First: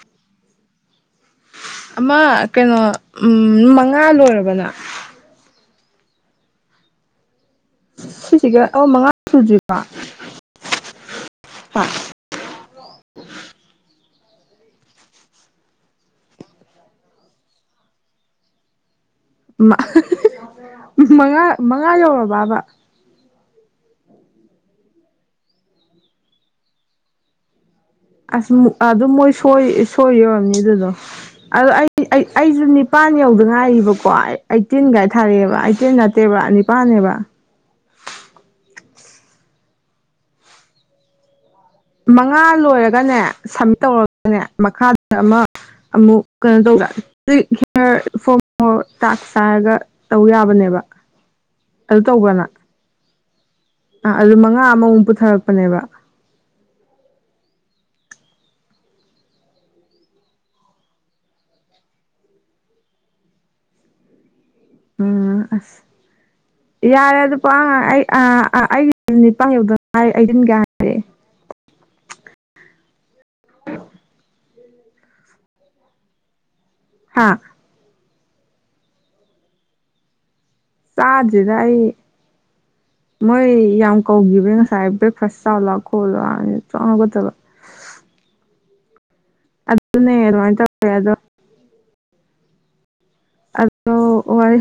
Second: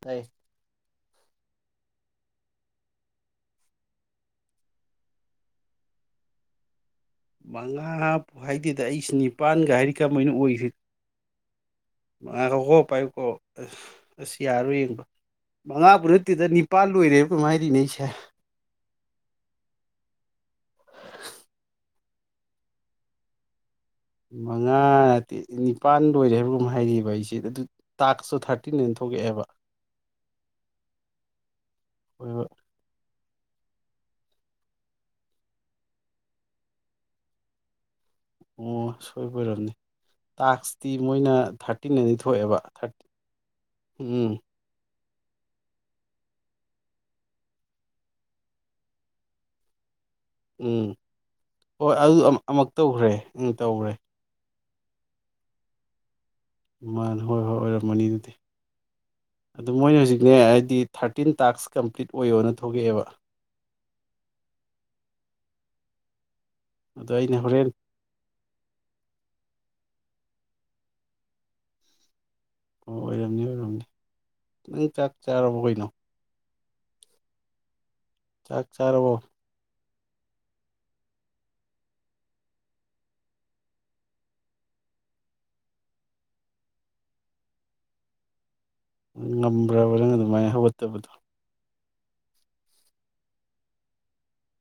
ꯇꯥꯏ ꯑꯃ ꯀꯩꯅꯣ ꯃꯉꯥ ꯂꯣꯏꯔꯕ ꯅ ꯃꯉꯥ ꯁꯤꯁꯤꯒ ꯍꯥꯏꯗꯦꯗ ꯑ ꯃꯉꯥ ꯑꯩꯁꯤ ꯅꯤꯄꯥꯟꯒ ꯁꯨꯗ꯭ꯔꯤꯀꯣ ꯍꯥꯏꯔꯤ ꯀꯃꯥꯏꯅ ꯑꯣꯏꯔꯤ ꯉꯥꯏꯈꯣꯀꯣ ꯄꯥꯏꯌꯨꯀꯣ ꯑꯁ ꯑꯁ ꯌꯥꯔꯔꯣꯏ ꯌꯦꯡꯕ ꯃꯉꯥꯕꯨ ꯅꯠꯇꯦꯗ ꯅꯤꯄꯥꯜ ꯂꯣꯏꯔꯦꯕ ꯀꯩꯅꯣꯝ ꯍꯥꯏꯔꯤꯅꯦ ꯑꯩꯁꯦ ꯃ ꯑꯍ ꯍꯤ ꯍꯤ ꯃꯉꯥ ꯃꯉꯥ ꯌꯧꯔ ꯕꯕ ꯃꯉꯥ ꯗꯤ ꯅꯤꯄꯥꯜ ꯂꯣꯏꯔꯦꯒꯨꯝ ꯍꯥꯏꯕ꯭ꯔ ꯀꯩꯅꯣꯝ ꯍꯥꯏꯔꯤꯕ ꯑꯩꯁꯦ ꯑꯗꯨ ꯇꯥꯛꯁꯇꯣ ꯑꯁ ꯃꯨꯛ ꯊꯥꯔꯇꯤꯟ ꯑꯅ ꯑꯗꯨꯝ ꯃꯣꯏ ꯊꯣꯛꯂꯛꯑꯦꯕ ꯁꯣꯏ ꯁꯣꯏꯔꯤ ꯑꯣꯏꯔꯝꯅꯤ ꯑꯗꯨꯗꯣ ꯑꯗ ꯑꯩ ꯍꯣꯏꯕ ꯑꯩꯖꯨ ꯅꯤꯄꯥꯟ ꯌꯧꯗ ꯉꯥꯏꯔꯤꯕ ꯀꯣ ꯑꯩꯠꯇꯤꯟꯒꯥꯏ ꯊꯥꯔꯛꯑꯦꯕ ꯑꯩꯠꯇꯤꯟ ꯅꯠꯇꯦꯕ ꯅꯤꯄꯥꯜꯅꯦꯕ ꯑꯣ ꯁꯣꯏꯕꯣꯏꯔꯝꯅꯤ ꯇꯥꯛꯁꯇꯤ ꯃꯣꯏꯅ ꯊꯥꯔꯇꯤꯟ ꯑꯅꯤ ꯃꯉꯥ ꯊꯣꯛꯑꯦꯕ ꯊꯥꯔꯇꯤ ꯂꯣꯏꯔꯒꯅꯦ ꯁꯃꯤꯠ ꯎꯝ ꯇꯧꯔꯒꯅꯦ ꯃꯈꯥ ꯑꯃ ꯑꯃꯨꯛ ꯀꯩꯅꯣ ꯇꯧꯗ ꯍꯤꯌꯥꯔ ꯐꯣꯔ꯭ꯝ ꯇꯥꯛꯁ ꯍꯥꯏꯔꯒ ꯇꯧ ꯌꯥꯕꯅꯦꯕ ꯎꯝ ꯍꯣꯏ ꯑꯗꯨ ꯇꯧꯕ꯭ꯔꯥ ꯅꯪ ꯑꯃꯨꯛ ꯇꯧꯈ꯭ꯔꯦ ꯎꯝ ꯇꯧꯔꯦ ꯑꯗꯨ ꯃꯉꯥ ꯑꯃꯃꯨꯛ ꯄꯨꯊꯔꯛꯄꯅꯦꯕ ꯃꯥꯅꯤ ꯍꯣꯏ ꯍꯣꯏ ꯑꯣꯏꯔꯝꯃꯅꯤ ꯑꯗꯨꯗꯤ ꯑꯗꯨ ꯃꯣꯏꯅ ꯍꯧꯖꯤꯛꯅꯦ ꯍꯥꯏꯗꯤ ꯊꯥꯔꯇꯤꯟ ꯇꯥꯛꯁ ꯀꯝꯄ꯭ꯂꯤꯠ ꯑꯣꯏꯌꯣꯅ ꯊꯣꯛꯂꯛꯑꯦꯕ ꯎꯝ ꯑꯁ ꯑꯗꯣ ꯌꯥꯔꯦ ꯑꯗꯨ ꯑꯩꯅ ꯍꯣꯔꯦꯟ ꯄꯉꯥꯡ ꯉꯥꯡ ꯑꯩ ꯑ ꯑ ꯑ ꯑꯩꯒꯤ ꯅꯤꯄꯥꯟ ꯌꯧꯗꯅ ꯑꯩꯗꯤꯝ ꯌꯥꯔꯦ [unintelligible] ꯑꯣ ꯑꯣꯏꯔꯝꯅꯤ ꯑꯣꯏꯔꯝꯅꯤ ꯅꯪ ꯆꯥꯛ ꯆꯥꯔꯕꯣ ꯀꯩꯅꯣ ꯍꯥꯥ ꯆꯥꯛ ꯆꯥꯔꯕꯣ ꯆꯥꯗ꯭ꯔꯤꯗ ꯑꯩ ꯃꯣꯏ ꯌꯥꯝ ꯀꯧꯒ꯭ꯔꯤꯕ ꯉꯁꯥꯏ ꯕ꯭ꯔꯦꯛꯐꯥꯁ ꯆꯥꯎꯂꯥꯎ ꯈꯣꯠꯂꯨꯂꯥꯎꯅ ꯑꯩ ꯁꯨꯡꯍ ꯍ‌ꯣꯒꯠꯇꯕ [unintelligible] ꯉꯝꯕ꯭ꯔꯕ ꯅꯪ ꯑꯗꯨꯃꯥꯏꯅ ꯇꯧꯋꯦ ꯍꯧꯒꯠꯇꯕꯗꯣ ꯑꯗꯣ ꯑꯗꯣ ꯋꯥꯏ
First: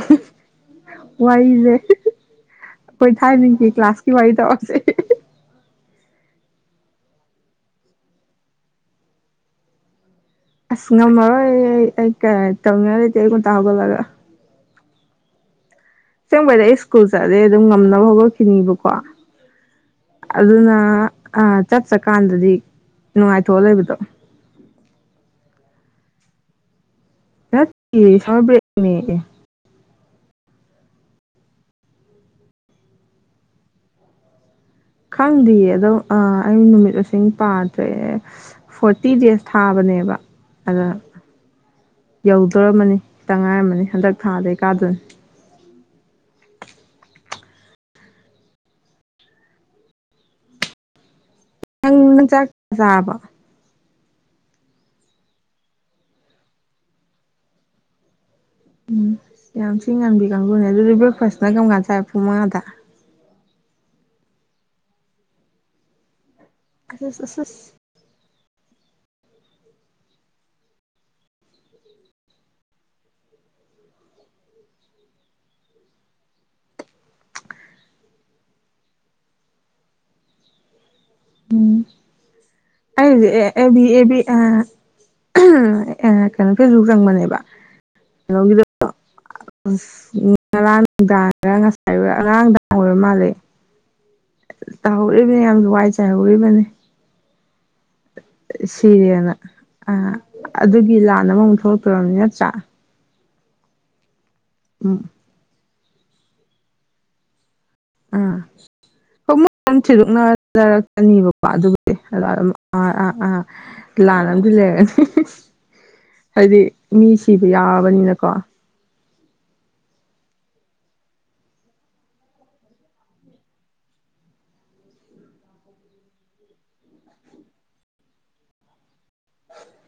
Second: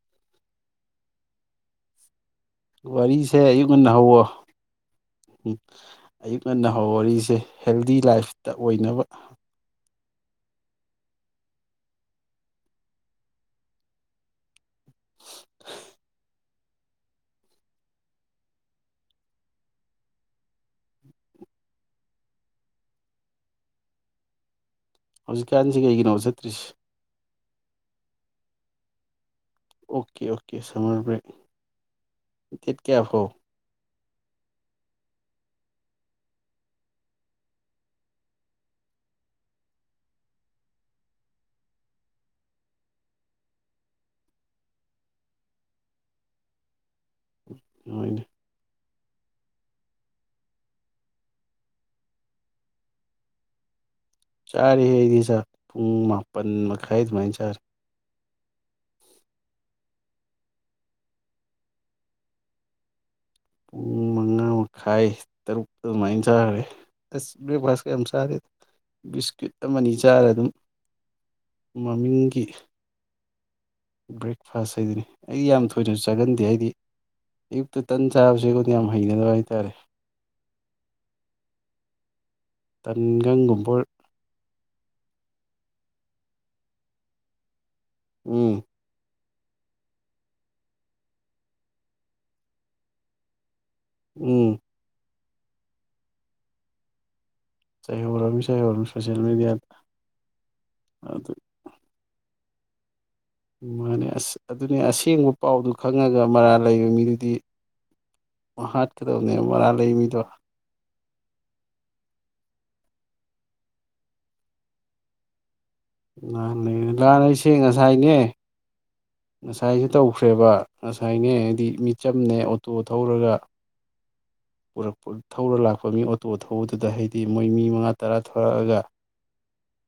ꯋꯥꯔꯤꯁꯦ ꯑꯩꯈꯣꯏ ꯋꯥꯔꯤꯁꯦ ꯊꯥꯏꯅꯒꯤ ꯑꯌꯨꯛ ꯉꯟꯅ ꯀ꯭ꯂꯥꯁꯀꯤ ꯍꯧꯋꯣ ꯋꯥꯔꯤ ꯇꯣꯛꯑꯁꯤ ꯑꯌꯨꯛ ꯉꯟꯅ ꯍꯧꯋꯣ ꯋꯥꯔꯤꯁꯦ ꯍꯦꯜꯗꯤ ꯂꯥꯏꯐꯇ ꯑꯣꯏꯅꯕ ꯑꯁ ꯉꯝꯃꯔꯣꯏ ꯑꯩ ꯑꯩ ꯀ ꯇꯧꯅꯤꯡꯉꯥꯏ ꯂꯩꯇ ꯑꯩꯌꯨꯛ ꯉꯟꯇꯥ ꯍꯧꯒꯠꯂꯒ ꯑꯁꯦꯡꯕꯗꯤ ꯑꯩ ꯁ꯭ꯀꯨꯜ ꯆꯠꯂꯗꯤ ꯑꯗꯨꯝ ꯉꯝꯅꯕ ꯍꯧꯒꯠꯈꯤꯅꯤꯕꯀꯣ ꯑꯗꯨꯅ ꯆꯠ ꯆꯠꯀꯥꯟꯗꯗꯤ ꯅꯨꯡꯉꯥꯏꯊꯣꯛꯑ ꯂꯩꯕꯗꯣ ꯍꯧꯖꯤꯛ ꯀꯥꯟꯁꯤ ꯀꯩꯒꯤꯅꯣꯕ ꯆꯠꯇ꯭ꯔꯤꯁꯤ ꯔ ꯁꯝꯃꯔ ꯕꯔꯦꯛꯅꯦ ꯑꯦ okay okay summer break date ꯀꯌꯥ ꯐꯧ ꯈꯪꯗꯤꯌꯦ ꯑꯗꯣ ꯑ ꯑꯩ ꯅꯨꯃꯤꯠ ꯃꯁꯤꯡ ꯄꯥꯗ꯭ꯔꯦ ꯐꯣꯔꯇꯤ ꯗꯦꯖ ꯊꯥꯕꯅꯦꯕ ꯑꯗ ꯌꯧꯗꯣꯔꯝꯃꯅꯤ ꯈꯤꯇꯪ ꯉꯥꯏꯔꯝꯃꯅꯤ ꯍꯟꯗꯛ ꯊꯥꯗꯩ ꯀꯥꯗꯣꯏꯅꯤ ꯍꯣꯏꯅꯦ ꯅꯪ ꯃ ꯆꯥꯛ ꯆꯥꯔꯕꯣ ꯆꯥꯔꯤ ꯑꯩꯗꯤ ꯆꯥꯛ ꯄꯨꯡ ꯃꯥꯄꯟ ꯃꯈꯥꯏ ꯑꯗꯨꯃꯥꯏꯅ ꯆꯔꯦ ꯎꯝ ꯌꯥꯝ ꯊꯤ ꯉꯟꯕꯤ ꯀꯥꯡꯕꯨꯅꯦ ꯑꯗꯨꯗꯤ ꯕ꯭ꯔꯦꯛꯐꯥꯁꯅ ꯀꯔꯝ ꯀꯥꯟ ꯆꯥꯏ ꯄꯨꯡ ꯃꯉꯥꯗ ꯄꯨꯡ ꯃꯉꯥ ꯃꯈꯥꯏ ꯇꯔꯨꯛ ꯑꯗꯨꯃꯥꯏꯅ ꯆꯥꯔꯦ ꯑꯁ ꯕ꯭ꯔꯦꯛꯐꯥꯁꯀ ꯌꯥꯝ ꯆꯥꯗꯦ ꯕꯤꯁꯀ꯭ꯋꯤꯠ ꯑꯃꯅꯤ ꯆꯥꯔ ꯑꯗꯨꯝ ꯃꯃꯤꯡꯒꯤ ꯕ꯭ꯔꯦꯛꯐꯥꯁ ꯍꯥꯏꯗꯨꯅꯤ ꯑꯩꯗꯤ ꯌꯥꯝ ꯊꯣꯏꯅ ꯆꯥꯒꯟꯗꯦ ꯑꯩꯗꯤ ꯑꯌꯨꯛꯇ ꯇꯟ ꯆꯥꯕꯁꯦ ꯑꯩꯈꯣꯏꯗꯤ ꯌꯥꯝ ꯍꯩꯅꯗꯕ ꯍꯥꯏꯇꯥꯔꯦ ꯎꯝ ꯑꯩꯗꯤ ꯑꯦꯕꯤ ꯇꯟꯒꯪꯒꯨꯝꯕ ꯑꯦꯕꯤ ꯑ ꯀꯩꯅꯣ ꯐꯦꯁꯕꯨꯛ ꯆꯪꯕꯅꯦꯕ ꯎꯝ ꯑ ꯉꯔꯥꯡ ꯅꯨꯡꯗꯥꯡꯔ ꯉꯁꯥꯏꯔ ꯉꯔꯥꯡ ꯅꯨꯡꯗꯥꯡ ꯑꯣꯏꯔ ꯃꯥꯜꯂꯦ ꯎꯝ ꯇꯥꯎ ꯌꯥꯝ ꯋꯥꯏ ꯆꯥꯏ ꯍꯧꯔꯤꯕꯅꯤ ꯆꯩꯍꯧꯔꯝꯃꯤ ꯆꯩꯍꯧꯔꯝꯃꯤ ꯁꯣꯁꯦꯜ ꯁꯤꯔꯦꯅ ꯃꯦꯗꯤꯌꯥꯗ ꯑ ꯑꯗꯨꯒꯤ ꯂꯥꯟ ꯑꯗꯨ ꯑꯃꯃꯨꯛ ꯊꯣꯛꯂꯛꯇꯣꯏꯔꯝꯅꯤ ꯆꯥ ꯃꯥꯅꯦ ꯑꯁ ꯑꯗꯨꯅꯦ ꯑꯁꯦꯡꯕ ꯄꯥꯎꯗꯨ ꯈꯪꯉꯒ ꯃꯔꯥꯜ ꯂꯩꯕ ꯃꯤꯗꯨꯗꯤ ꯍꯥꯠꯀꯗꯕꯅꯦꯕ ꯃꯔꯥꯜ ꯂꯩ ꯃꯤꯗꯣ [unintelligible] ꯑꯅꯦꯕꯀꯣ ꯑꯗꯨꯕꯨꯗꯤ ꯑꯥ ꯑꯥ ꯑꯥ ꯂꯥꯟ ꯑꯃꯗꯤ ꯂꯩꯔꯅꯤ ꯅꯍꯥꯟ ꯍꯥꯏꯗꯤ ꯂꯩ ꯃꯤ ꯅꯍꯥꯟ ꯁꯤꯕ ꯑꯩꯁꯦ ꯉꯁꯥꯏꯅꯦ ꯌꯥꯎꯔꯕꯅꯤꯅꯀꯣ ꯉꯁꯥꯏꯁꯨ ꯇꯧꯈ꯭ꯔꯦꯕ ꯉꯁꯥꯏꯅꯦ ꯍꯥꯏꯗꯤ ꯃꯤꯆꯝꯅꯦ ꯑꯣꯇꯣ ꯊꯧꯔꯒ ꯄꯨꯔꯛꯄ ꯊꯧꯔ ꯂꯥꯛꯄ ꯃꯤ ꯑꯣꯇꯣ ꯊꯧꯕꯗꯨꯗ ꯍꯥꯏꯗꯤ ꯃꯣꯏ ꯃꯤ ꯃꯉꯥ ꯇꯔꯥ ꯊꯣꯔꯛꯑꯒ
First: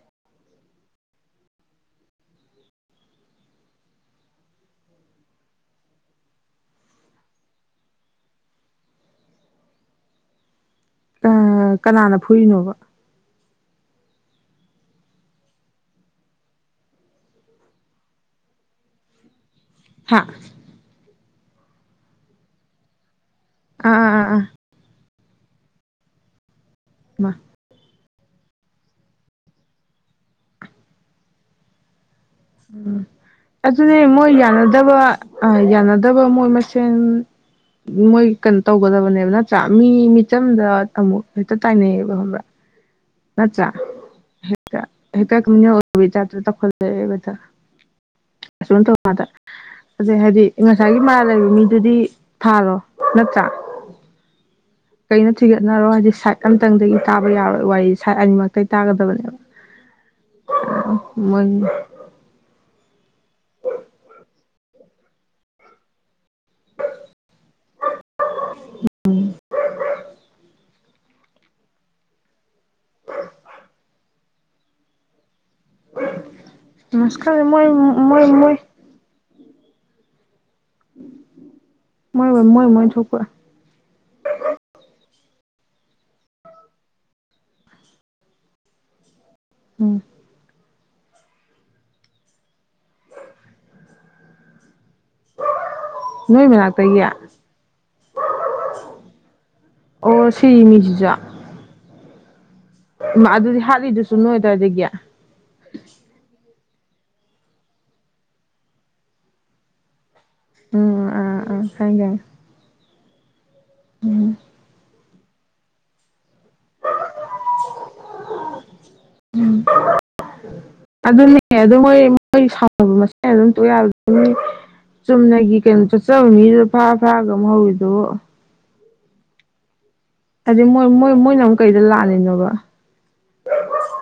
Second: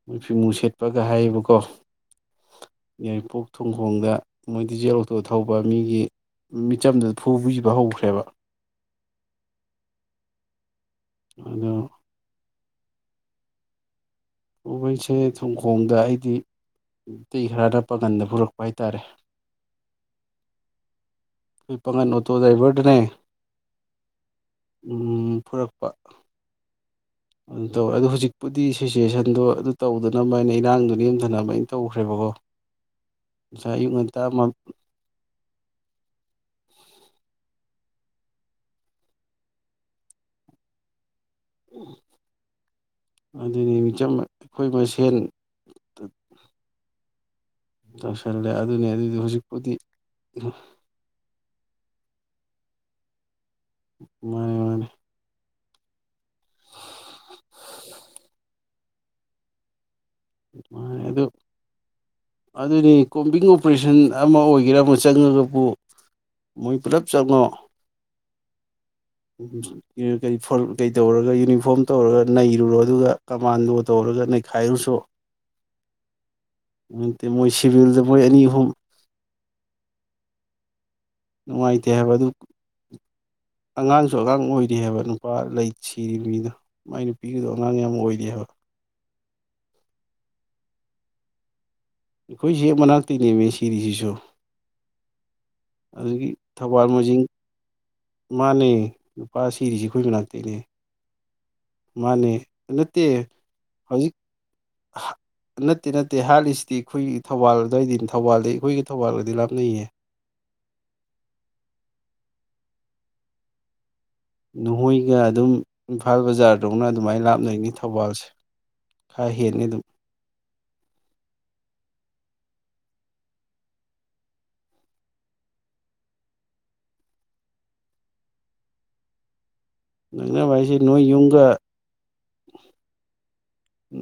ꯃꯣꯏ ꯐꯤꯃꯨ ꯁꯦꯠꯄꯒ ꯍꯥꯏꯌꯦꯕꯀꯣ ꯌꯥꯔꯤꯄꯣꯛ ꯊꯣꯡꯈꯣꯡꯗ ꯃꯣꯏ ꯗꯤꯖꯦꯜ ꯑꯣꯇꯣ ꯊꯧꯕ ꯃꯤꯒꯤ ꯃꯤꯆꯝꯗꯨ ꯐꯨꯕꯤꯕ ꯍꯧꯈ꯭ꯔꯦꯕ ꯑꯗꯣ ꯑ ꯀꯅꯥꯅ ꯐꯨꯏꯅꯣꯕ ꯐꯨꯕꯩꯁꯦ ꯊꯣꯡꯈꯣꯡꯗ ꯍꯥꯏꯗꯤ ꯃꯩꯇꯩ ꯈꯔꯅ ꯄꯥꯒꯟꯗ ꯐꯨꯔꯛꯄ ꯍꯥꯏꯇꯥꯔꯦ ꯍꯥ ꯑꯩ ꯄꯥꯡꯒꯟ ꯑꯣꯇꯣ ꯗ꯭ꯔꯥꯏꯕꯔꯗꯅꯦ ꯑꯥ ꯑꯥ ꯑꯥ ꯐꯨꯔꯛꯄ ꯃꯥ ꯑꯗꯨ ꯍꯧꯖꯤꯛ ꯄꯨꯗꯤ ꯁꯤꯆꯨꯋꯦꯁꯟꯗꯣ ꯑꯗꯨ ꯇꯧꯗꯅꯕꯥꯏꯩꯅ ꯏꯔꯥꯡꯗꯣ ꯅꯦꯝꯊꯅꯕ ꯑꯥꯏꯩꯅ ꯇꯧꯈ꯭ꯔꯦꯕꯀꯣ ꯎꯝ ꯉꯁꯥꯏ ꯑꯌꯨꯛ ꯑꯗꯨꯅꯦ ꯉꯟꯇꯥ ꯃꯣꯏ ꯑꯃ ꯌꯥꯅꯗꯕ ꯑ ꯌꯥꯅꯗꯕ ꯃꯣꯏ ꯃꯥꯁꯦꯜ ꯁꯦꯟ ꯃꯣꯏ ꯀꯩꯅꯣ ꯇꯧꯒꯗꯕꯅꯦꯕ ꯅꯠꯇ꯭ꯔ ꯃꯤ ꯃꯤꯆꯝꯗ ꯑꯃꯨꯛ ꯍꯛꯇꯥ ꯇꯥꯏꯅꯦꯕ ꯅꯠꯇ꯭ꯔꯥ ꯑꯗꯨꯅꯤ ꯃꯤꯆꯝ ꯑꯩꯈꯣꯏ ꯃꯁꯦꯟ [unintelligible] [unintelligible] [unintelligible] ꯇꯧꯁꯜꯂꯦ ꯑꯗꯨꯅꯦ ꯑꯗꯨꯗꯤ ꯍꯧꯖꯤꯛꯄꯨꯗꯤ ꯍꯥꯏꯗꯤ ꯉꯁꯥꯏꯒꯤ ꯃꯔꯥꯜ ꯂꯩꯕ ꯃꯤ ꯑꯗꯨꯗꯤ ꯊꯥꯔꯣ ꯅꯠꯇ꯭ꯔꯥ ꯃꯥꯅꯦ ꯑꯗꯨꯅꯔꯣ ꯍꯥꯏꯗꯤ ꯁꯥꯏ ꯑꯝꯇꯪꯗꯒꯤ ꯇꯥꯕ ꯌꯥꯔꯣꯏ ꯋꯥꯔꯤꯁꯦ ꯇꯥꯒꯗꯕꯅꯦꯕ ꯃꯥꯅꯦ ꯑꯗꯨ ꯃꯣꯏ ꯑꯗꯨ ꯀꯣꯝꯕꯤꯡ ꯑꯣꯄꯔꯦꯁꯟ ꯑꯃ ꯑꯣꯏꯒꯦꯔꯥ ꯑꯃ ꯆꯪꯉꯒꯕꯨ ꯃꯣꯏ ꯄꯨꯂꯞ ꯆꯪꯎ ꯎ ꯀꯔꯤ ꯐ ꯀꯩ ꯇꯧꯔꯒ [unintelligible] ꯌꯨꯅꯤꯐꯣꯔꯝ ꯇꯧꯔꯒ ꯅꯩ ꯨꯔꯣ ꯑꯗꯨꯒ ꯀꯃꯥꯟꯗꯣ ꯇꯧꯔꯒ ꯈꯥꯏꯁꯨ ꯅꯁꯀꯔ ꯃꯣꯏ ꯁꯤꯚꯤꯜꯗ ꯃꯣꯏ ꯑꯅꯤ ꯃꯣꯏ ꯑꯍꯨꯝ ꯅꯨꯡꯉꯥꯏꯇꯦ ꯍꯥꯏꯕ ꯑꯗꯨ ꯀ [unintelligible] ꯑꯉꯥꯡꯁꯨ ꯑꯉꯥꯡ ꯑꯣꯏꯔꯤ ꯍꯥꯏꯕ ꯅꯨꯄꯥ ꯂꯩ ꯁꯤꯔꯤꯕ ꯃꯤꯗꯣ ꯃꯥꯏ ꯅꯨꯄꯤꯒꯤꯗꯣ ꯑꯉꯥꯡ ꯌꯥꯝ ꯑꯣꯏꯔꯤ ꯍꯥꯏꯕ ꯎꯝ ꯑꯩꯈꯣꯏꯁꯤ ꯍꯦꯛ ꯃꯅꯥꯛꯇꯅꯦꯃꯦ ꯁꯤꯔꯤꯁꯤꯁꯨ ꯑꯗꯨꯗꯒꯤ ꯅꯣꯏ ꯊꯧꯕꯥꯜ ꯃꯅꯥꯛꯇꯒꯤ ꯃꯣꯏꯖꯤꯡ ꯃꯥꯅꯤ ꯅꯨꯨꯄꯥ ꯁꯤꯔꯤꯁꯤ ꯑꯩꯈꯣꯏ ꯑꯣ ꯃꯅꯥꯛꯇꯩꯅꯦ ꯁꯤꯒꯤ ꯃꯤꯁꯤꯁꯨ ꯃꯥꯅꯦ ꯅꯠꯇꯦ ꯑꯗꯨꯗꯤ ꯍꯧꯖꯤꯛ ꯍꯥꯠꯂꯤꯗꯨꯁꯨ ꯅꯣꯏ ꯑꯗꯨꯋꯥꯏꯗꯒꯤ ꯅꯠꯇꯦ ꯅꯠꯇꯦ ꯍꯥꯂꯤꯁꯤ ꯑꯩꯈꯣꯏꯒꯤ ꯊꯧꯕꯥꯜꯗꯋꯥꯏꯗꯤ ꯊꯧꯕꯥꯜꯗꯤ ꯑꯩꯈꯣꯏꯒꯤ ꯊꯧꯕꯥꯜꯒꯗꯤ ꯂꯥꯞꯅꯩꯌꯦ ꯎꯝ ꯑ ꯑ ꯅꯍꯣꯏ ꯑꯩ ꯑꯗꯨꯝ ꯏꯝꯐꯥꯜ ꯕꯖꯥꯔꯗꯧꯅ ꯑꯗꯨꯃꯥꯏꯅ ꯂꯥꯞꯅꯅꯤ ꯊꯧꯕꯥꯜꯁꯦ ꯈꯔ ꯍꯦꯅꯤ ꯑꯗꯨꯝ ꯑꯗꯨꯅꯦ ꯑꯗꯨ ꯃꯣꯏ ꯃꯣꯏ ꯁꯥꯎꯅꯕ ꯃꯁꯦꯟ ꯑꯗꯨꯝ ꯇꯧ ꯌꯥꯕꯗꯨ ꯆꯨꯝꯅꯒꯤ ꯀꯩꯅꯣ ꯆꯠꯆꯕ ꯃꯤꯗꯨꯗ ꯐꯥ ꯐꯥꯔꯒ ꯑꯃꯨꯛ ꯍꯧꯋꯤꯗꯨꯕꯨ ꯅꯛꯅꯕ ꯍꯥꯏꯗꯤ ꯍꯥꯏꯁꯦ ꯃꯣꯏ ꯅꯣꯏ ꯃꯣꯏ ꯃꯣꯏꯅ ꯌꯨꯝꯒ ꯑꯃꯨꯛ ꯀꯩꯗ ꯂꯥꯂꯤꯅꯣꯕ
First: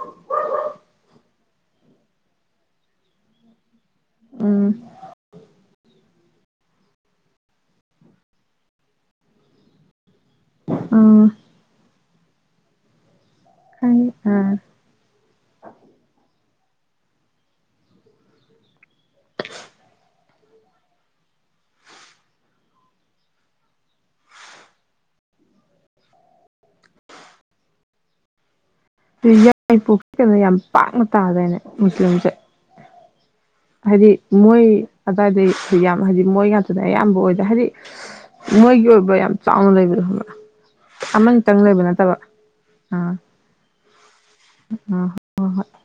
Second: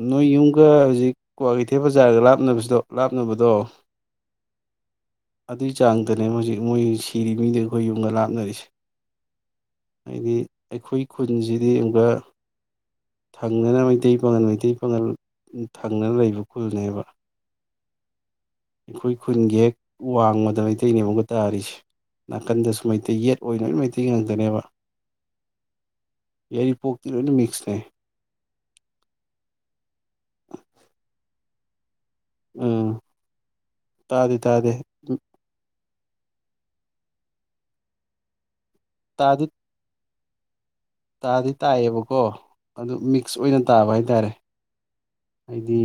ꯅꯣꯏ ꯌꯨꯝꯒ ꯍꯧꯖꯤꯛ ꯀ꯭ꯋꯥꯀꯩꯊꯦꯜ ꯕꯖꯥꯔꯒ ꯂꯥꯞꯅꯕꯁꯤꯗꯣ ꯂꯥꯞꯅꯕꯗꯣ ꯎꯝ ꯑꯗꯨꯏ ꯆꯥꯡ ꯗꯅꯦ ꯍꯧꯖꯤꯛ ꯃꯣꯏ ꯁꯤꯔꯤ ꯃꯤꯗ ꯑꯩꯈꯣꯏ ꯌꯨꯝꯒ ꯂꯥꯞꯅꯔꯤꯁꯦ ꯍꯥꯏꯗꯤ ꯑꯩꯈꯣꯏ ꯎꯝ ꯈꯨꯟꯁꯤꯗꯤ [unintelligible] ꯊꯪꯅꯅ ꯈꯪꯉꯦ ꯃꯩꯇꯩꯩ ꯄꯪꯒꯜ ꯑꯥ ꯃꯩꯇꯩ ꯄꯪꯒꯜ ꯊꯪꯅ ꯂꯩ ꯕꯨ ꯈꯨꯜꯅꯦꯕ ꯑꯩꯈꯣꯏ ꯈꯨꯟꯒꯤ ꯍꯦꯛ ꯋꯥꯡꯃꯗ ꯃꯩꯇꯩꯅꯦ ꯑꯃꯨꯒ ꯇꯥꯔꯤꯁꯦ ꯅꯥꯀꯟꯗꯁꯨ ꯃꯩꯇꯩ ꯌꯦꯠ ꯑꯣꯏꯅ ꯂꯣꯏꯅ ꯃꯩꯇꯩ ꯉꯥꯛꯇꯅꯦꯕ ꯌꯥꯏꯔꯤꯄꯣꯛꯇꯤ ꯂꯣꯏꯅ ꯃꯤꯛꯁꯅꯦ ꯌꯥꯏꯄꯣꯛ ꯀꯩꯅꯣ ꯌꯥꯝ ꯄꯥꯛꯅ ꯇꯥꯗꯥꯏꯅꯦ ꯃꯨꯁꯂꯤꯝ ꯎꯝ ꯍꯥꯏꯗꯤ ꯇꯥꯗꯤ ꯃꯣꯏ ꯇꯥꯗꯦ ꯑꯗꯥꯏꯗꯩ ꯌꯥꯝ ꯍꯥꯏꯗꯤ ꯃꯣꯏ ꯉꯥꯛꯇꯗ ꯑꯌꯥꯝꯕ ꯑꯣꯏꯗ ꯍꯥꯏꯗꯤ ꯃꯣꯏꯒꯤ ꯑꯣꯏꯕ ꯌꯥꯝ ꯇꯥꯗꯤ ꯆꯥꯎꯅ ꯂꯩꯕꯗꯣ [unintelligible] ꯇꯥꯗꯤ ꯑꯃꯅꯤꯇꯪ ꯂꯩꯕ ꯅꯠꯇꯕ ꯇꯥꯏꯌꯦꯕꯀꯣ ꯑꯗꯨ ꯑꯥ ꯃꯤꯛꯁ ꯑꯣꯏꯅ ꯇꯥꯕ ꯍꯥꯏ ꯇꯥꯔꯦ ꯑꯥ ꯍꯥꯏꯗꯤ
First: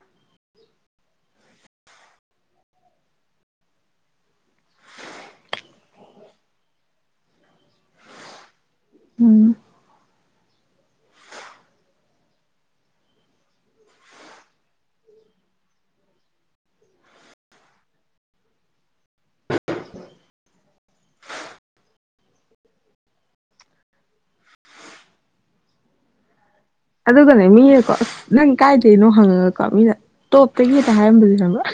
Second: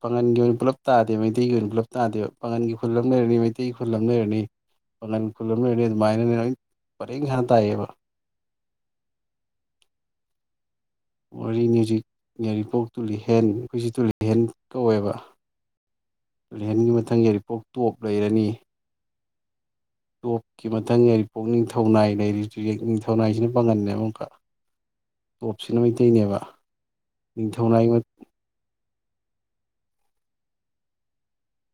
ꯄꯥꯉꯟꯒꯤ ꯑꯣꯏꯅ ꯄꯨꯂꯞ ꯇꯥꯗꯦ ꯃꯩꯇꯩꯒꯤ ꯑꯣꯏꯅ ꯄꯨꯜꯂꯞ ꯇꯥꯗꯦꯕ ꯄꯥꯉꯟꯒꯤ ꯈꯨꯜ ꯑꯃ ꯂꯩꯔꯅꯤ ꯃꯩꯇꯩꯒꯤ ꯈꯨꯜ ꯑꯃ ꯂꯩꯔꯅꯤ ꯄꯥꯒꯟꯒꯤ ꯈꯨꯜ ꯑꯃ ꯂꯩꯔꯅꯤ ꯑꯗꯨꯃꯥꯏꯅꯅꯦ ꯂꯣꯏ ꯄꯔꯦꯡ ꯁꯥꯡꯅ ꯇꯥꯏꯌꯦꯕ ꯎꯝ ꯋꯥꯔꯤꯅꯤꯖꯤꯛ ꯌꯥꯔꯤꯄꯣꯛ ꯇꯨꯂꯤꯍꯦꯟ ꯑꯩꯈꯣꯏꯁꯤ ꯇꯨꯂꯤꯍꯦꯟ ꯀꯧꯋꯦꯕ ꯔꯍꯦꯟꯒꯤ ꯃꯊꯪ ꯌꯥꯏꯔꯤꯄꯣꯛ ꯇꯣꯞ ꯂꯩꯔꯅꯤ ꯇꯣꯞꯀꯤ ꯃꯊꯪ ꯌꯥꯔꯤꯄꯣꯛꯅꯤꯡꯊꯧꯅꯥꯏ ꯂꯩꯔꯤꯁꯨ ꯅꯤꯡꯊꯧꯅꯥꯏꯁꯤꯅ ꯄꯥꯒꯜꯟꯅꯦꯕ ꯑꯃꯨꯛꯀ ꯇꯣꯞꯁꯤꯅ ꯃꯩꯇꯩꯅꯦꯕ ꯑꯗꯨꯒꯅꯦ ꯅꯤꯡꯊꯧꯅꯥꯏ ꯃꯤꯌꯦꯀꯣ ꯅꯪ ꯀꯥꯏꯗ ꯀꯩꯅꯣ ꯍꯪꯉꯒꯀꯣ ꯃꯤꯅ ꯇꯣꯞꯇꯒꯤꯅꯦ ꯀꯥꯏ ꯍꯥꯏꯔꯝꯕꯁꯦ ꯈꯪꯕ꯭ꯔ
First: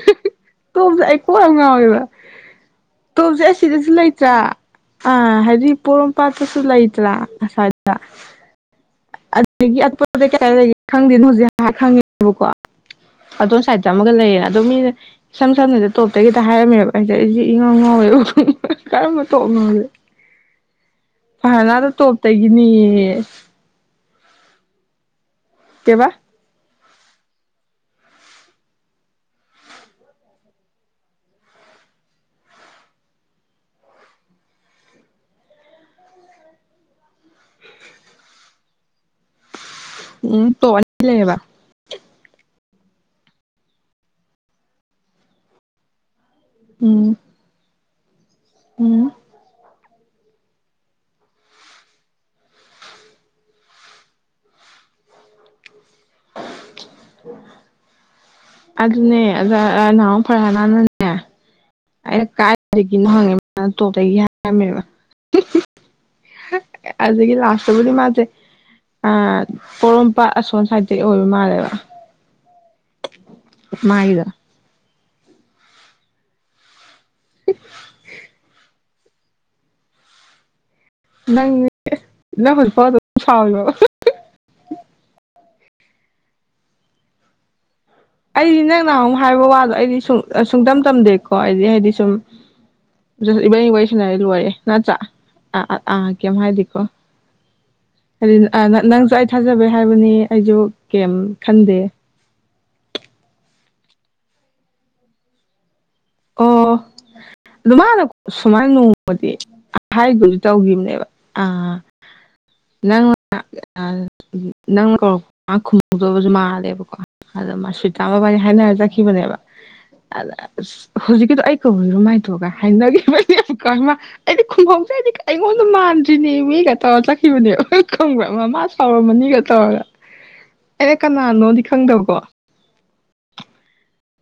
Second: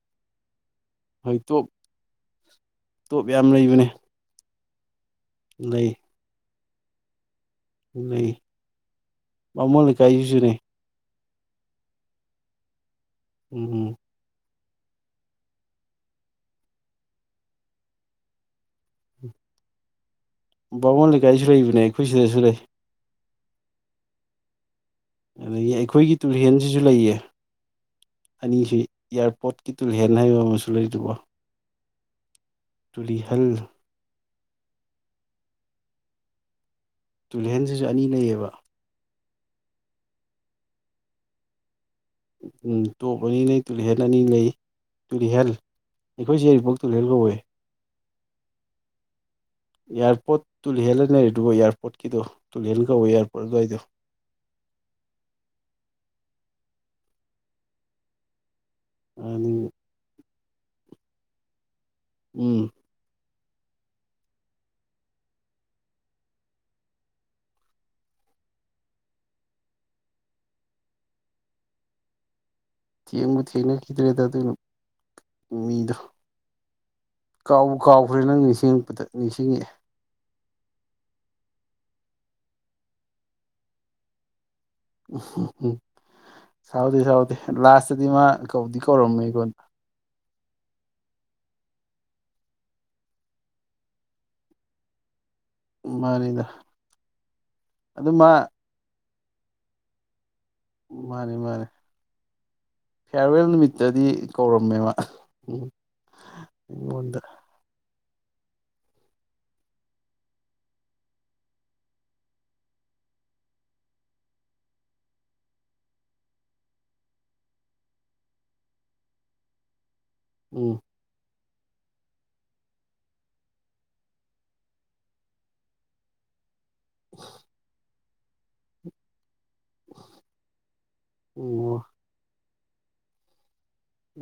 ꯇꯣꯞꯁꯦ ꯑꯩ ꯀꯣꯛ ꯍꯣꯏ ꯌꯥꯝ ꯇꯣꯞ ꯉꯥꯎꯋꯦꯕ ꯇꯣꯞ ꯇꯣꯞꯁꯦ ꯌꯥꯝ ꯂꯩꯕꯅꯦ ꯑꯁꯤꯗꯁꯨ ꯂꯩꯇ꯭ꯔꯥ ꯑꯥ ꯍꯥꯏꯗꯤ ꯂꯩ ꯄꯣꯔꯣꯝꯄꯥꯠ ꯀꯁꯨ ꯂꯩꯇ꯭ꯔꯥ ꯑꯁ꯭ꯋꯥꯏꯗ ꯂꯩ [unintelligible] [unintelligible] ꯕꯥꯃꯣꯟ ꯍꯧꯖꯤꯛ ꯂꯩꯀꯥꯏꯒꯤꯁꯨꯅꯦ ꯍꯥꯏ ꯈꯪꯉꯦꯕꯀꯣ ꯑꯗꯣ ꯁꯥꯏꯠꯇ ꯎꯝ ꯑꯃꯒ ꯂꯩꯔꯦꯅ ꯑꯗꯣ ꯃꯤꯅ ꯏꯁꯝ ꯁꯝꯅꯗ ꯇꯣꯞꯇꯒꯤꯇ ꯍꯥꯏꯔꯝꯃꯦꯕ ꯑꯩꯁꯦ ꯑꯩꯁꯦ ꯏꯉꯥꯎ ꯉꯥꯎꯋꯦꯕ ꯀꯔꯝꯕ ꯇꯣꯞ ꯅꯣꯁꯦ ꯕꯥꯃꯣꯟ ꯂꯩꯀꯥꯏꯁꯨ ꯂꯩꯕꯅꯦ ꯐꯥꯍꯥꯅꯥꯗꯣ ꯑꯩꯈꯣꯏ ꯁꯤꯗꯁꯨ ꯂꯩ ꯇꯣꯞꯇꯒꯤꯅꯦꯌꯦ ꯑꯗꯒꯤ ꯀꯩꯕ ꯑꯩꯈꯣꯏꯒꯤ ꯇꯨꯔꯦꯟꯖꯤ ꯨ ꯂꯩꯌꯦ ꯑꯅꯤꯁꯤ ꯏꯌꯥꯔꯄꯣꯠꯀꯤ ꯇꯨꯜꯔꯦꯟ ꯍꯥꯏꯕ ꯑꯃꯁꯨ ꯂꯩꯗꯨꯕꯣ ꯇꯨꯂꯤꯍꯜ ꯇꯨꯂꯤꯍꯟꯁꯤꯁꯨ ꯑꯅꯤ ꯂꯩꯌꯦꯕ ꯎꯝ [unintelligible] ꯎꯝ ꯇꯣꯞ ꯑꯅꯤ ꯂꯩ ꯇꯨꯂꯤꯍꯜ ꯑꯅꯤ ꯂꯩ ꯇꯨꯂꯤꯍꯜ ꯑꯩꯈꯣꯏꯁꯦ ꯎꯝ [unintelligible] ꯎꯝ꯫ ꯏꯌꯥꯔꯄꯣꯠ ꯇꯨꯂꯤꯍꯜ ꯅ ꯂꯩꯔꯤꯗꯨ ꯏꯌꯥꯔꯄꯣꯠꯀꯤꯗꯣ ꯇꯨꯂꯤꯍꯟ ꯀꯧꯌꯦ ꯏꯌꯥꯔꯄꯣꯠ ꯑꯗꯤꯏꯗꯣ꯫ [unintelligible] ꯑꯗꯨꯅꯦ ꯑꯗꯨ ꯑꯗ ꯑꯥ ꯅꯍꯥ [unintelligible] ꯑꯩꯅ ꯀꯥꯏ ꯎꯝ [unintelligible] ꯍꯪꯉꯦ ꯇꯣꯞꯇꯒꯤ ꯍꯥꯏꯔꯝꯃꯦꯕ ꯑꯗꯨꯗꯒꯤ ꯂꯥꯁꯇꯕꯨꯗꯤ ꯃꯥꯁꯦ ꯄꯣꯔꯣꯝꯄꯥꯠ ꯑꯁꯣꯟ ꯁꯥꯏꯇꯒꯤ ꯑꯣꯏꯕ ꯃꯥꯜꯂꯦꯕ꯫ ꯊꯦꯡꯕꯨ ꯊꯦꯡꯅꯈꯤꯗ꯭ꯔꯦꯗ ꯃꯥꯒꯤꯗꯣ ꯑꯗꯨꯏ ꯃꯤꯗꯣ ꯀꯥꯎꯕꯨ ꯀꯥꯎꯈ꯭ꯔꯦ ꯅꯪ ꯅꯤꯡꯁꯤꯡꯉꯛꯄꯗ ꯅꯤꯡꯁꯤꯡꯉꯛꯑꯦ꯫ ꯅꯪꯅꯦ ꯅꯪ ꯍꯧꯖꯤꯛ ꯐꯥꯎ ꯑꯗꯨꯝ ꯁꯥꯎꯔꯤꯕꯣꯕ ꯁꯥꯎꯗꯦ ꯁꯥꯎꯗꯦ ꯂꯥꯁ ꯑꯩꯗꯤ ꯅꯪ ꯅꯍꯥꯟꯃꯨꯛ ꯍꯥꯏꯕ ꯋꯥꯗꯣ ꯑꯩꯗꯤ ꯁꯣ ꯑ ꯁꯨꯡꯇꯝ ꯇꯝꯗꯦꯀꯣ ꯍꯥꯏꯗꯤ ꯍꯥꯏꯗꯤ ꯁꯨꯝꯁ ꯏꯕꯅꯤ ꯋꯥꯔꯤ ꯁꯅꯔꯤꯗꯣ ꯂꯣꯏꯔꯦ ꯅꯠꯇ꯭ꯔ ꯑ ꯑꯥ ꯀꯤꯝ ꯃꯥꯅꯤꯗ ꯍꯤꯏꯗꯦꯀꯣ [unintelligible] ꯑꯗꯨ ꯃꯥ ꯑꯥ ꯅꯪꯖꯨ [unintelligible] ꯊꯥꯖꯕꯩ ꯍꯥꯏꯕꯅꯤꯌꯦ ꯑꯩꯁꯨ ꯀꯩꯝ ꯃꯥꯅꯤ ꯃꯥꯅꯤ ꯈꯟꯗꯦ꯫ ꯇꯗꯤ ꯀꯧꯔꯝꯃꯦ ꯃꯥ ꯑꯣ ꯑꯩꯉꯣꯟꯗ ꯃꯥꯅ ꯁꯨꯃꯥꯏꯅ ꯅꯣꯡꯃꯗꯤ ꯍꯥꯏꯗꯣꯢ ꯇꯧꯕꯅꯦꯕ ꯑꯥ ꯅꯪꯅ [unintelligible] ꯃꯥꯜꯂꯦꯕꯀꯣ ꯑꯗ ꯃꯥ ꯁꯨꯇꯥꯒ ꯋꯥꯔꯤ ꯁꯥꯟꯅꯔ ꯆꯠꯈꯤꯕꯅꯦꯕ ꯑꯗ ꯎꯝ ꯑꯗꯨꯗꯣ ꯑꯩ [unintelligible] ꯍꯥꯏꯅꯈꯤꯕꯅꯦ ꯑꯩꯗꯤ ꯈꯨꯝꯍꯧꯗ꯭ꯔꯗꯤ ꯑꯩꯉꯣꯟꯗ ꯃꯥꯟꯗ꯭ꯔꯤꯅꯦ ꯃꯤ ꯇꯧꯔ ꯆꯠꯈꯝꯕꯅꯦꯕ ꯈꯪꯕ꯭ꯔꯥ ꯃꯃꯥ ꯁꯥꯎꯔꯝꯃꯅꯤ ꯇꯧꯔꯒ ꯑꯩꯅ ꯀꯅꯥꯅꯣꯗꯤ ꯎꯝ ꯈꯪꯗꯕꯀꯣ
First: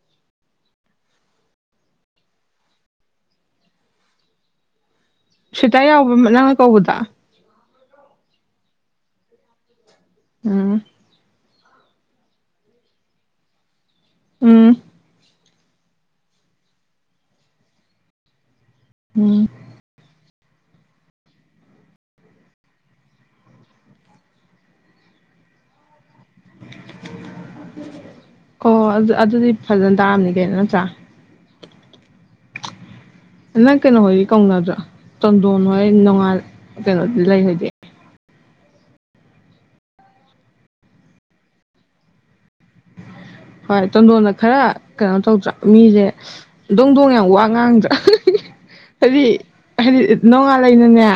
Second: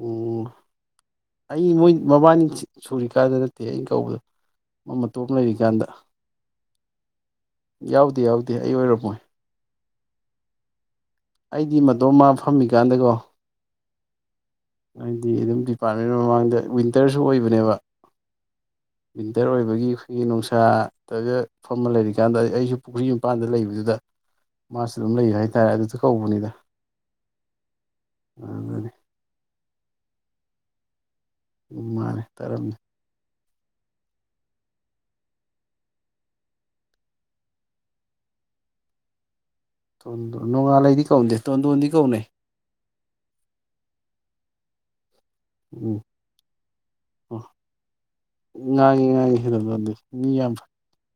ꯎꯝ ꯑꯩ ꯃꯣꯏ ꯃꯕꯥꯅꯤ ꯁꯨꯔꯤꯀꯥꯗ ꯅꯠꯇꯦ ꯑꯩꯅ ꯀꯧꯕꯗꯣ ꯃ ꯃꯇꯣꯝ ꯁ꯭ꯋꯦꯇꯥ ꯂꯩꯔꯤꯀꯥꯟꯗ꯫ ꯌꯥꯎꯕ ꯅꯪꯅ ꯀꯧꯕꯗ ꯌꯥꯎꯗꯦ ꯌꯥꯎꯗꯦ ꯑꯩ ꯑꯣꯏꯔꯝꯃꯣꯏ ꯎꯝ ꯑꯩꯗꯤ ꯃꯗꯣꯝ ꯃꯥ ꯐꯝꯃꯤꯀꯥꯟꯗꯀꯣ ꯎꯝ [unintelligible] ꯑꯗꯨꯝ ꯗꯤꯄꯥꯔꯠꯃꯦꯟ ꯃꯃꯥꯡꯗ ꯋꯤꯟꯇꯔꯁꯨ ꯑꯣꯏꯕꯅꯦꯕ ꯎꯝ ꯋꯤꯟꯇꯔ ꯑꯣꯏꯕꯒꯤ ꯑꯈꯣꯏꯒꯤ ꯅꯨꯡꯁꯤꯠ [unintelligible] ꯐꯝꯃ ꯂꯩꯔꯤꯀꯥꯟꯗ ꯑꯩꯁꯨ ꯄꯨꯈ꯭ꯔꯤ ꯃꯄꯥꯟꯗ ꯂꯩꯕꯗꯨꯗ ꯃꯥꯁꯨ ꯑꯗꯨꯝ ꯂꯩ ꯍꯥꯏꯇꯥꯔꯦ ꯑꯗꯨ ꯑꯣ ꯑꯗꯨꯅꯤ ꯑꯗꯨ ꯑꯗꯤ ꯐꯖꯅ ꯇꯥꯑꯝꯅꯤ ꯀꯩꯅꯣ ꯅꯠꯇ꯭ꯔꯥ ꯎꯝ ꯃꯥꯅꯤ ꯇꯥꯔꯝꯅꯤ ꯅꯪ ꯀꯩꯅꯣꯍꯣꯏꯗꯤ ꯀꯧꯅꯗ꯭ꯔꯣ ꯆꯟꯗꯣꯟ ꯍꯣꯏ ꯅꯣꯡꯉꯥꯜ ꯀꯩꯅꯣꯗꯤ ꯂꯩꯍꯣꯏꯗꯤ ꯅꯣꯡꯉꯥꯜꯂꯩꯗꯤ ꯀꯧꯅꯗꯦ ꯇꯣꯟꯗꯣꯟꯗꯤ ꯀꯧꯅꯩ ꯍꯣꯏ ꯇꯣꯟꯗꯣꯟꯅ ꯈꯔ ꯇꯧꯗ꯭ꯔꯥ ꯎꯝ ꯃꯤꯁꯦ ꯗꯣꯡ ꯗꯣꯡ ꯌꯥꯝ ꯑꯣ ꯋꯥ ꯉꯥꯡꯗ꯭ꯔꯥ ꯉꯥꯡꯉꯤ ꯍꯥꯏꯗꯤ ꯉꯥꯡꯉꯤ ꯇꯣꯟꯗꯣꯟꯗꯤ ꯍꯥꯏꯗꯤ ꯃꯤ ꯌꯥꯝ ꯅꯣꯡꯉꯥꯜꯂꯩꯅꯅꯦ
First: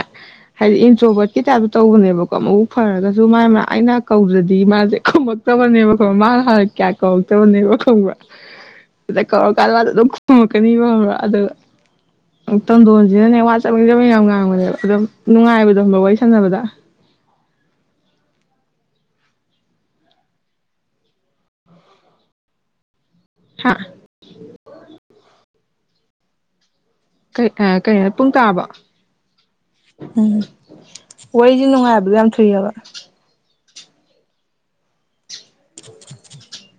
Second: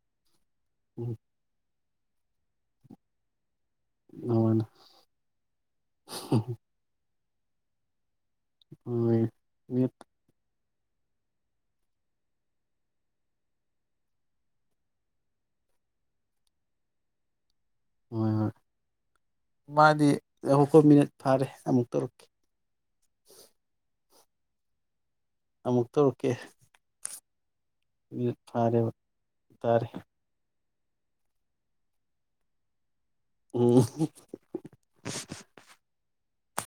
ꯍꯥꯏꯗꯤ ꯃꯤꯅꯤꯠ ꯏꯟꯇ꯭ꯔꯣꯕꯔ꯭ꯇ ꯀꯤ ꯇꯥꯢꯄ ꯇꯧꯕꯅꯦꯕꯀꯣ ꯃꯕꯨꯛ ꯐꯔꯒꯖꯨ ꯃꯥꯅ ꯑꯩꯅ ꯍꯣꯏ ꯀꯧꯗ꯭ꯔꯗꯤ ꯃꯥꯁꯦ ꯈꯨꯝꯃꯛꯇꯕꯅꯦꯕꯀꯣ ꯃꯥꯅ ꯍꯥꯟꯅ ꯀꯌꯥ ꯀꯧꯔꯛꯇꯕꯅꯦꯕ ꯈꯪꯕ꯭ꯔ [unintelligible] ꯃꯤꯅꯠ [unintelligible] ꯀꯅꯤꯕ ꯈꯪꯕꯔꯥ ꯑꯗꯨꯒ ꯇꯝꯗꯣꯟꯁꯤꯅꯅꯦ ꯋꯥ ꯆꯕꯦꯡ ꯆꯕꯦꯡ ꯌꯥꯝ ꯉꯥꯡꯕꯅꯦꯕ ꯑꯗꯨꯝ ꯅꯨꯡꯉꯥꯏꯕꯗꯣ ꯈꯪꯕ꯭ꯔ ꯋꯥꯔꯤ ꯁꯥꯟꯅꯕꯗ ꯍꯣꯏ ꯍꯣꯏ ꯃꯥꯗꯤ [unintelligible] ꯃꯤꯅꯠ ꯐꯥꯔꯦ ꯑꯃꯨꯛ ꯇꯧꯔꯛꯀꯦ ꯍꯥ ꯑꯃꯨꯛ ꯇꯧꯔꯛꯀꯦ [unintelligible] ꯑ ꯀꯩꯅꯣ ꯄꯨꯡ ꯃꯤꯅꯤꯠ ꯇꯥꯔꯕꯣ ꯐꯥꯔꯦꯕ ꯇꯥꯔꯦ ꯎꯪ ꯋꯥꯔꯤꯁꯦ ꯅꯨꯡꯉꯥꯏꯕꯗ ꯌꯥꯝ ꯊꯨꯏꯌꯦꯕ ꯎꯝ [unintelligible]